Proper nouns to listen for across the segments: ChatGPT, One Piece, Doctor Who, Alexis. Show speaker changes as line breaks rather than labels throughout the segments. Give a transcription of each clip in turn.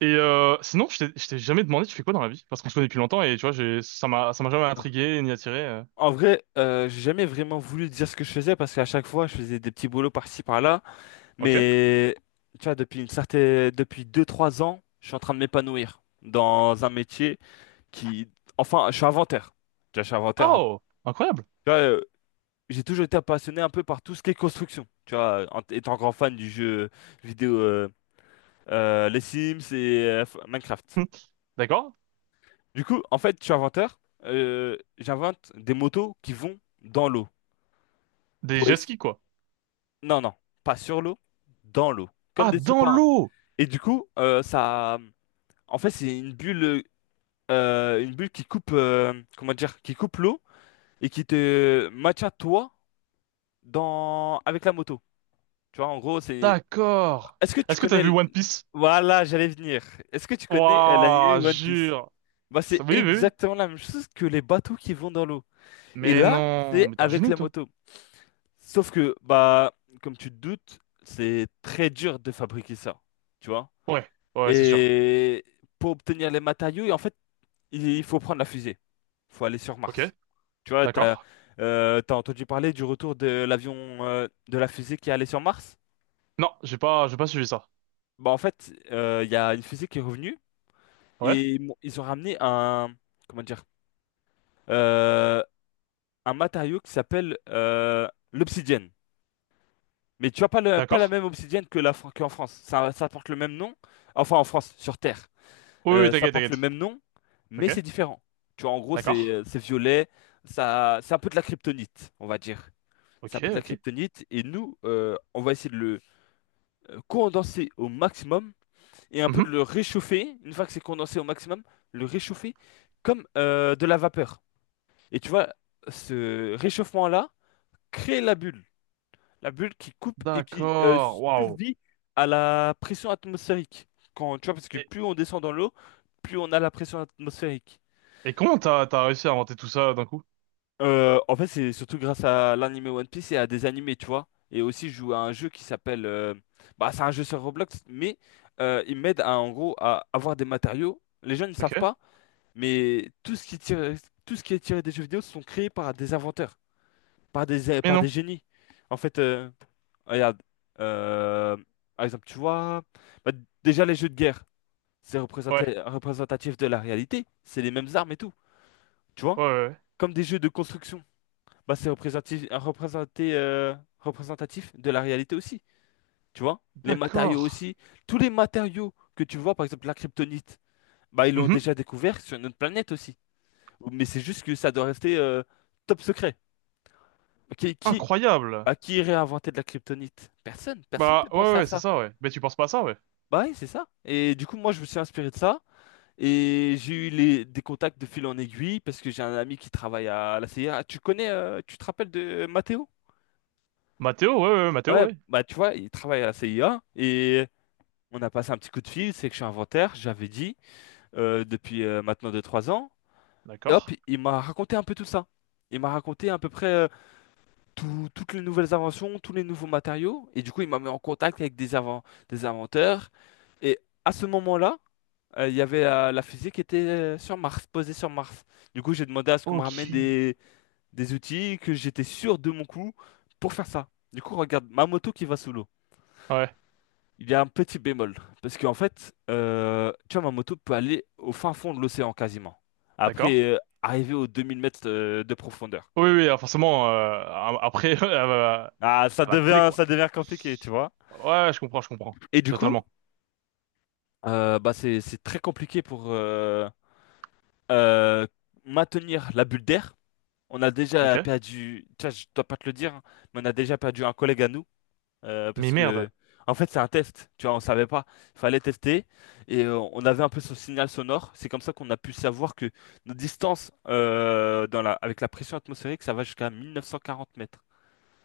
Et sinon, je t'ai jamais demandé, tu fais quoi dans la vie? Parce qu'on se connaît depuis longtemps et tu vois, j'ai, ça m'a jamais
Alors,
intrigué ni attiré.
en vrai, j'ai jamais vraiment voulu dire ce que je faisais parce qu'à chaque fois, je faisais des petits boulots par-ci par-là.
Ok.
Mais tu vois, depuis deux trois ans, je suis en train de m'épanouir dans un métier qui, je suis inventaire. Tu vois, je suis inventaire. Tu
Oh, incroyable.
vois, j'ai toujours été passionné un peu par tout ce qui est construction. Tu vois, en étant grand fan du jeu vidéo, les Sims et Minecraft.
D'accord.
Du coup, en fait, je suis inventeur. J'invente des motos qui vont dans l'eau.
Des jet skis, quoi.
Non, non, pas sur l'eau, dans l'eau, comme
Ah,
des
dans
sous-marins.
l'eau!
Et du coup, ça, en fait, c'est une bulle qui coupe, qui coupe l'eau et qui te maintient toi dans avec la moto. Tu vois, en gros, c'est.
D'accord.
Est-ce que tu
Est-ce que t'as
connais,
vu
l-
One Piece?
Voilà, j'allais venir. Est-ce que tu connais
Waouh,
l'anime One Piece?
jure.
Bah,
Ça-
c'est
oui, oui, oui.
exactement la même chose que les bateaux qui vont dans l'eau. Et
Mais
là,
non,
c'est
mais t'es un
avec
génie,
la
toi.
moto. Sauf que, bah, comme tu te doutes, c'est très dur de fabriquer ça. Tu vois?
Ouais, ouais, c'est sûr.
Et pour obtenir les matériaux, et en fait, il faut prendre la fusée. Il faut aller sur
Ok,
Mars. Tu vois,
d'accord.
t'as entendu parler du retour de l'avion, de la fusée qui est allée sur Mars?
Non, j'ai pas suivi ça.
Bah, en fait, il y a une fusée qui est revenue
Ouais,
et ils ont ramené un, comment dire, euh, un matériau qui s'appelle l'obsidienne. Mais tu vois, pas la
d'accord.
même obsidienne que qu'en France. Ça porte le même nom, enfin en France, sur Terre.
Oui, oui,
Ça
t'inquiète,
porte le
t'inquiète.
même nom, mais
Ok,
c'est différent. Tu vois, en gros,
d'accord.
c'est violet, ça, c'est un peu de la kryptonite, on va dire. C'est un
Ok,
peu de la
ok.
kryptonite, et nous, on va essayer de le condenser au maximum et un peu de
Mhm.
le réchauffer. Une fois que c'est condensé au maximum, le réchauffer comme de la vapeur. Et tu vois, ce réchauffement-là crée la bulle qui coupe et qui
D'accord. Waouh.
survit à la pression atmosphérique. Quand, tu vois, parce que plus on descend dans l'eau, plus on a la pression atmosphérique.
Et comment t'as réussi à inventer tout ça d'un coup?
En fait, c'est surtout grâce à l'anime One Piece et à des animés, tu vois. Et aussi, je joue à un jeu qui s'appelle... bah, c'est un jeu sur Roblox, mais il m'aide à, en gros, à avoir des matériaux. Les gens ne savent
Ok.
pas, mais tout ce qui est tiré des jeux vidéo sont créés par des inventeurs,
Mais
par des
non.
génies. En fait, regarde, euh, par exemple, tu vois, bah, déjà les jeux de guerre, c'est
Ouais.
représentatif de la réalité. C'est les mêmes armes et tout, tu vois.
Ouais, ouais, ouais.
Comme des jeux de construction bah, c'est représentatif de la réalité aussi. Tu vois? Les
D'accord.
matériaux aussi. Tous les matériaux que tu vois, par exemple la kryptonite, bah, ils l'ont
Mhm.
déjà découvert sur notre planète aussi. Mais c'est juste que ça doit rester top secret. Qui, qui,
Incroyable.
Bah, qui irait inventer de la kryptonite? Personne. Personne
Bah
ne
ouais,
pensé à
ouais, c'est
ça.
ça, ouais. Mais tu penses pas à ça, ouais.
Bah oui, c'est ça. Et du coup, moi, je me suis inspiré de ça. Et j'ai eu des contacts de fil en aiguille parce que j'ai un ami qui travaille à la CIA. Tu connais, tu te rappelles de Mathéo?
Mathéo, ouais, ouais, ouais, Mathéo,
Ouais,
ouais.
bah tu vois, il travaille à la CIA et on a passé un petit coup de fil, c'est que je suis inventaire, j'avais dit, depuis maintenant deux trois ans. Et hop,
D'accord.
il m'a raconté un peu tout ça. Il m'a raconté à peu près toutes les nouvelles inventions, tous les nouveaux matériaux. Et du coup, il m'a mis en contact avec des inventeurs. Et à ce moment-là, il y avait la fusée qui était sur Mars, posée sur Mars. Du coup, j'ai demandé à ce qu'on me
Ok.
ramène des outils, que j'étais sûr de mon coup pour faire ça. Du coup, regarde, ma moto qui va sous l'eau.
Ouais.
Il y a un petit bémol, parce qu'en fait, tu vois, ma moto peut aller au fin fond de l'océan quasiment.
D'accord.
Après, arriver aux 2000 mètres de profondeur.
Oui, oui, alors forcément après elle va couler quoi.
Ça devient compliqué, tu vois.
Ouais, je comprends.
Et du coup,
Totalement.
bah c'est très compliqué pour euh, maintenir la bulle d'air. On a
Ok.
déjà perdu, tiens, je dois pas te le dire, hein, mais on a déjà perdu un collègue à nous. Parce
Mais merde.
que, en fait, c'est un test. Tu vois, on savait pas. Il fallait tester. Et on avait un peu ce signal sonore. C'est comme ça qu'on a pu savoir que nos distances avec la pression atmosphérique, ça va jusqu'à 1940 mètres.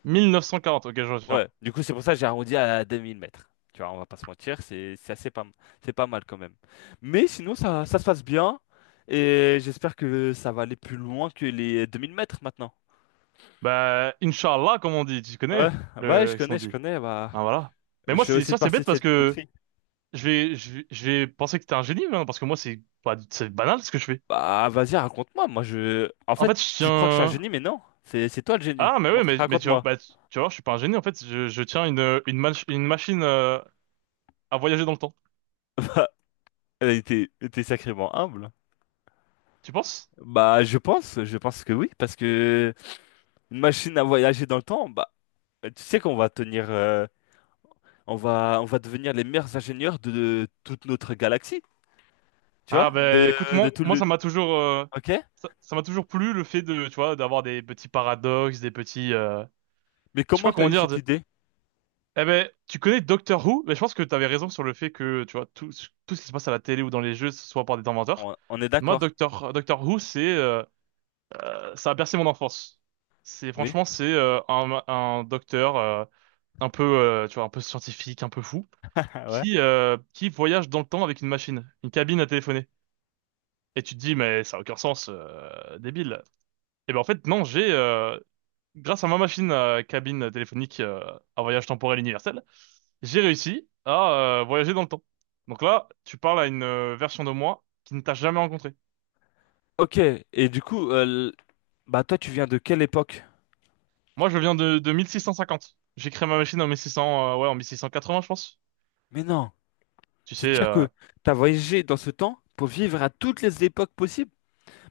1940, ok, je retiens.
Ouais. Du coup, c'est pour ça que j'ai arrondi à 2000 mètres. Tu vois, on va pas se mentir. C'est assez pas, m- c'est pas mal quand même. Mais sinon, ça se passe bien. Et j'espère que ça va aller plus loin que les 2000 mètres maintenant.
Bah Inch'Allah, comme on dit, tu
Ouais,
connais,
ouais, je
le ce qu'on
connais, je
dit.
connais. Bah,
Ah voilà. Mais
je
moi,
fais
c'est
aussi
ça, c'est
partie
bête
de
parce
cette
que
country.
je vais, je vais penser que t'es un génie, hein, parce que moi, c'est pas, c'est banal ce que je fais.
Bah, vas-y, raconte-moi. Moi, je. En
En
fait,
fait, je
tu crois que je suis un
tiens.
génie, mais non. C'est toi le génie.
Ah, mais ouais,
Montre,
mais tu vois,
raconte-moi.
bah, tu vois, je suis pas un génie. En fait, je tiens une machine à voyager dans le temps.
T'es sacrément humble.
Tu penses?
Bah, je pense que oui, parce que une machine à voyager dans le temps, bah, tu sais qu'on va tenir, on va devenir les meilleurs ingénieurs de toute notre galaxie, tu
Ah,
vois,
ben, écoute,
de tout
moi,
le.
ça m'a toujours,
Ok?
ça, ça m'a toujours plu le fait de, tu vois, d'avoir des petits paradoxes, des petits,
Mais
je sais
comment
pas
t'as
comment
eu
dire.
cette
De-
idée?
eh ben, tu connais Doctor Who? Mais je pense que t'avais raison sur le fait que, tu vois, tout, tout ce qui se passe à la télé ou dans les jeux, ce soit par des inventeurs.
On est
Moi,
d'accord.
Doctor Who, c'est ça a bercé mon enfance. C'est
Oui.
franchement, c'est un docteur un peu tu vois, un peu scientifique, un peu fou
ouais.
qui voyage dans le temps avec une machine, une cabine à téléphoner. Et tu te dis mais ça a aucun sens, débile. Et ben en fait non, j'ai grâce à ma machine à cabine téléphonique à voyage temporel universel, j'ai réussi à voyager dans le temps. Donc là, tu parles à une version de moi qui ne t'a jamais rencontré.
Ok. Et du coup, bah toi, tu viens de quelle époque?
Moi, je viens de 1650. J'ai créé ma machine en 1600, ouais, en 1680, je pense.
Mais non.
Tu sais,
C'est-à-dire que tu as voyagé dans ce temps pour vivre à toutes les époques possibles.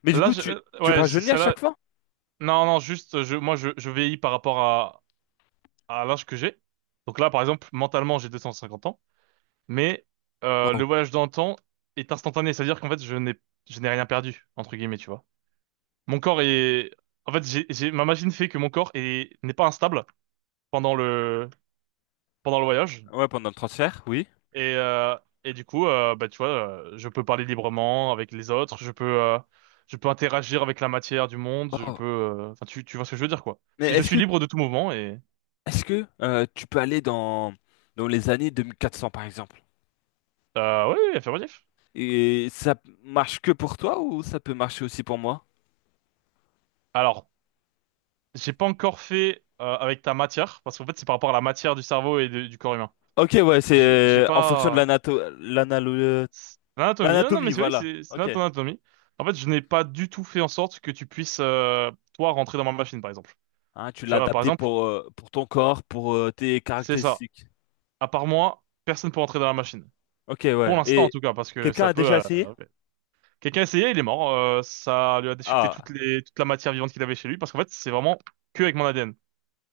Mais du
là,
coup,
je-
tu
ouais, c-
rajeunis à
celle-là,
chaque fois?
non, non, juste, moi, je vieillis par rapport à l'âge que j'ai. Donc là, par exemple, mentalement, j'ai 250 ans, mais
Waouh.
le voyage dans le temps est instantané, c'est-à-dire qu'en fait, je n'ai rien perdu, entre guillemets, tu vois. Mon corps est, en fait, ma machine fait que n'est pas instable pendant le, pendant le voyage.
Ouais, pendant le transfert, oui.
Et, euh, et du coup, bah, tu vois, je peux parler librement avec les autres, je peux interagir avec la matière du monde,
Oh.
enfin, tu vois ce que je veux dire, quoi.
Mais
C'est- Je
est-ce
suis
que
libre de tout mouvement et,
est-ce que tu peux aller dans les années 2400 par exemple?
oui, oui, affirmatif.
Et ça marche que pour toi ou ça peut marcher aussi pour moi?
Alors, j'ai pas encore fait, avec ta matière, parce qu'en fait, c'est par rapport à la matière du cerveau et de- du corps humain.
Ok, ouais, c'est
J'ai
euh, en fonction de
pas,
l'anato- l'analo-
c'est l'anatomie, non, non,
l'anatomie,
mais c'est oui,
voilà.
c'est
Ok.
notre anatomie. En fait, je n'ai pas du tout fait en sorte que tu puisses, toi, rentrer dans ma machine, par exemple.
Hein, tu
Tu
l'as
vois, par
adapté
exemple,
pour ton corps, pour tes
c'est ça.
caractéristiques.
À part moi, personne peut rentrer dans la machine.
Ok,
Pour
ouais.
l'instant, en
Et
tout cas, parce que
quelqu'un
ça
a déjà
peut...
essayé?
quelqu'un a essayé, il est mort. Ça lui a déchiqueté toutes
Ah.
les... toute la matière vivante qu'il avait chez lui, parce qu'en fait, c'est vraiment que avec mon ADN.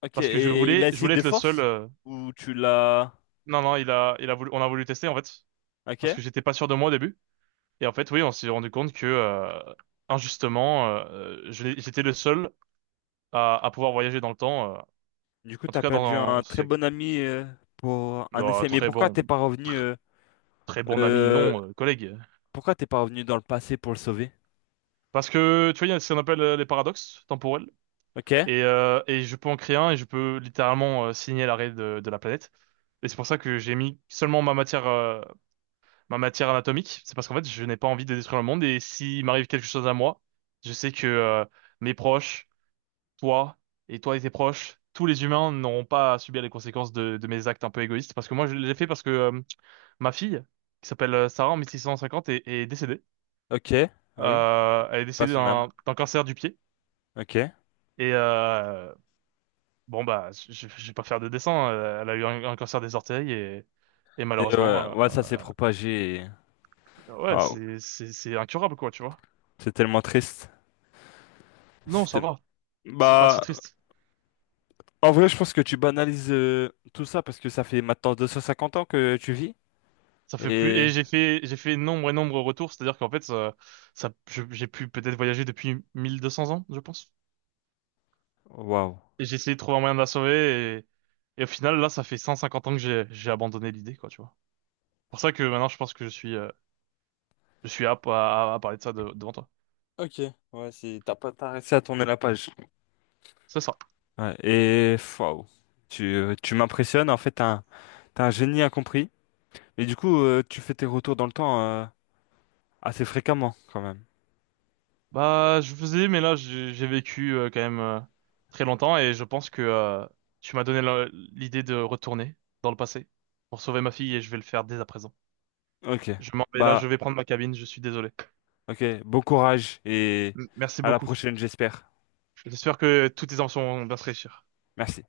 Ok,
Parce que
et il a
je
essayé
voulais
de
être le seul...
force? Ou tu l'as...
non, non, il a... Il a voulu... on a voulu tester, en fait,
Ok.
parce que j'étais pas sûr de moi au début. Et en fait, oui, on s'est rendu compte que, injustement, j'étais le seul à pouvoir voyager dans le temps,
Du coup,
en tout
t'as
cas dans
perdu un
un...
très
c'est-
bon ami pour un
dans un
essai. Mais
très tr- très bon ami,
euh,
non, collègue.
pourquoi t'es pas revenu dans le passé pour le sauver?
Parce que, tu vois, il y a ce qu'on appelle les paradoxes temporels.
Ok,
Et je peux en créer un et je peux littéralement signer l'arrêt de la planète. Et c'est pour ça que j'ai mis seulement ma matière anatomique. C'est parce qu'en fait, je n'ai pas envie de détruire le monde. Et s'il m'arrive quelque chose à moi, je sais que mes proches, toi et toi et tes proches, tous les humains n'auront pas à subir les conséquences de mes actes un peu égoïstes. Parce que moi, je l'ai fait parce que ma fille, qui s'appelle Sarah en 1650, est, est décédée.
ok, oui,
Elle est
pas
décédée
son âme.
d'un cancer du pied.
Ok. Et
Et, bon bah, je vais pas faire de dessin. Elle a eu un cancer des orteils et malheureusement,
ouais, ça s'est propagé. Et-
ouais,
Waouh,
c'est c'est incurable quoi, tu vois.
c'est tellement triste.
Non, ça
C'était-
va. C'est pas
Bah,
si triste.
en vrai, je pense que tu banalises tout ça parce que ça fait maintenant 250 ans que tu vis.
Ça fait plus.
Et
Et j'ai fait nombre et nombre de retours. C'est-à-dire qu'en fait, j'ai pu peut-être voyager depuis 1200 ans, je pense.
waouh.
Et j'ai essayé de trouver un moyen de la sauver et au final là, ça fait 150 ans que j'ai abandonné l'idée quoi, tu vois. Pour ça que maintenant, je pense que je suis apte à, à parler de ça devant toi.
Ok, ouais, c'est t'as pas t'as réussi à tourner la page.
C'est ça.
Ouais, et waouh, tu m'impressionnes. En fait, t'as un génie incompris. Mais du coup, tu fais tes retours dans le temps assez fréquemment, quand même.
Bah, je faisais, mais là, j'ai vécu quand même très longtemps et je pense que tu m'as donné l'idée de retourner dans le passé pour sauver ma fille et je vais le faire dès à présent.
Ok.
Je m'en vais là,
Bah,
je vais prendre ma cabine, je suis désolé.
ok. Bon courage et
M- Merci
à la
beaucoup.
prochaine, j'espère.
J'espère que toutes tes enfants vont bien se réussir.
Merci.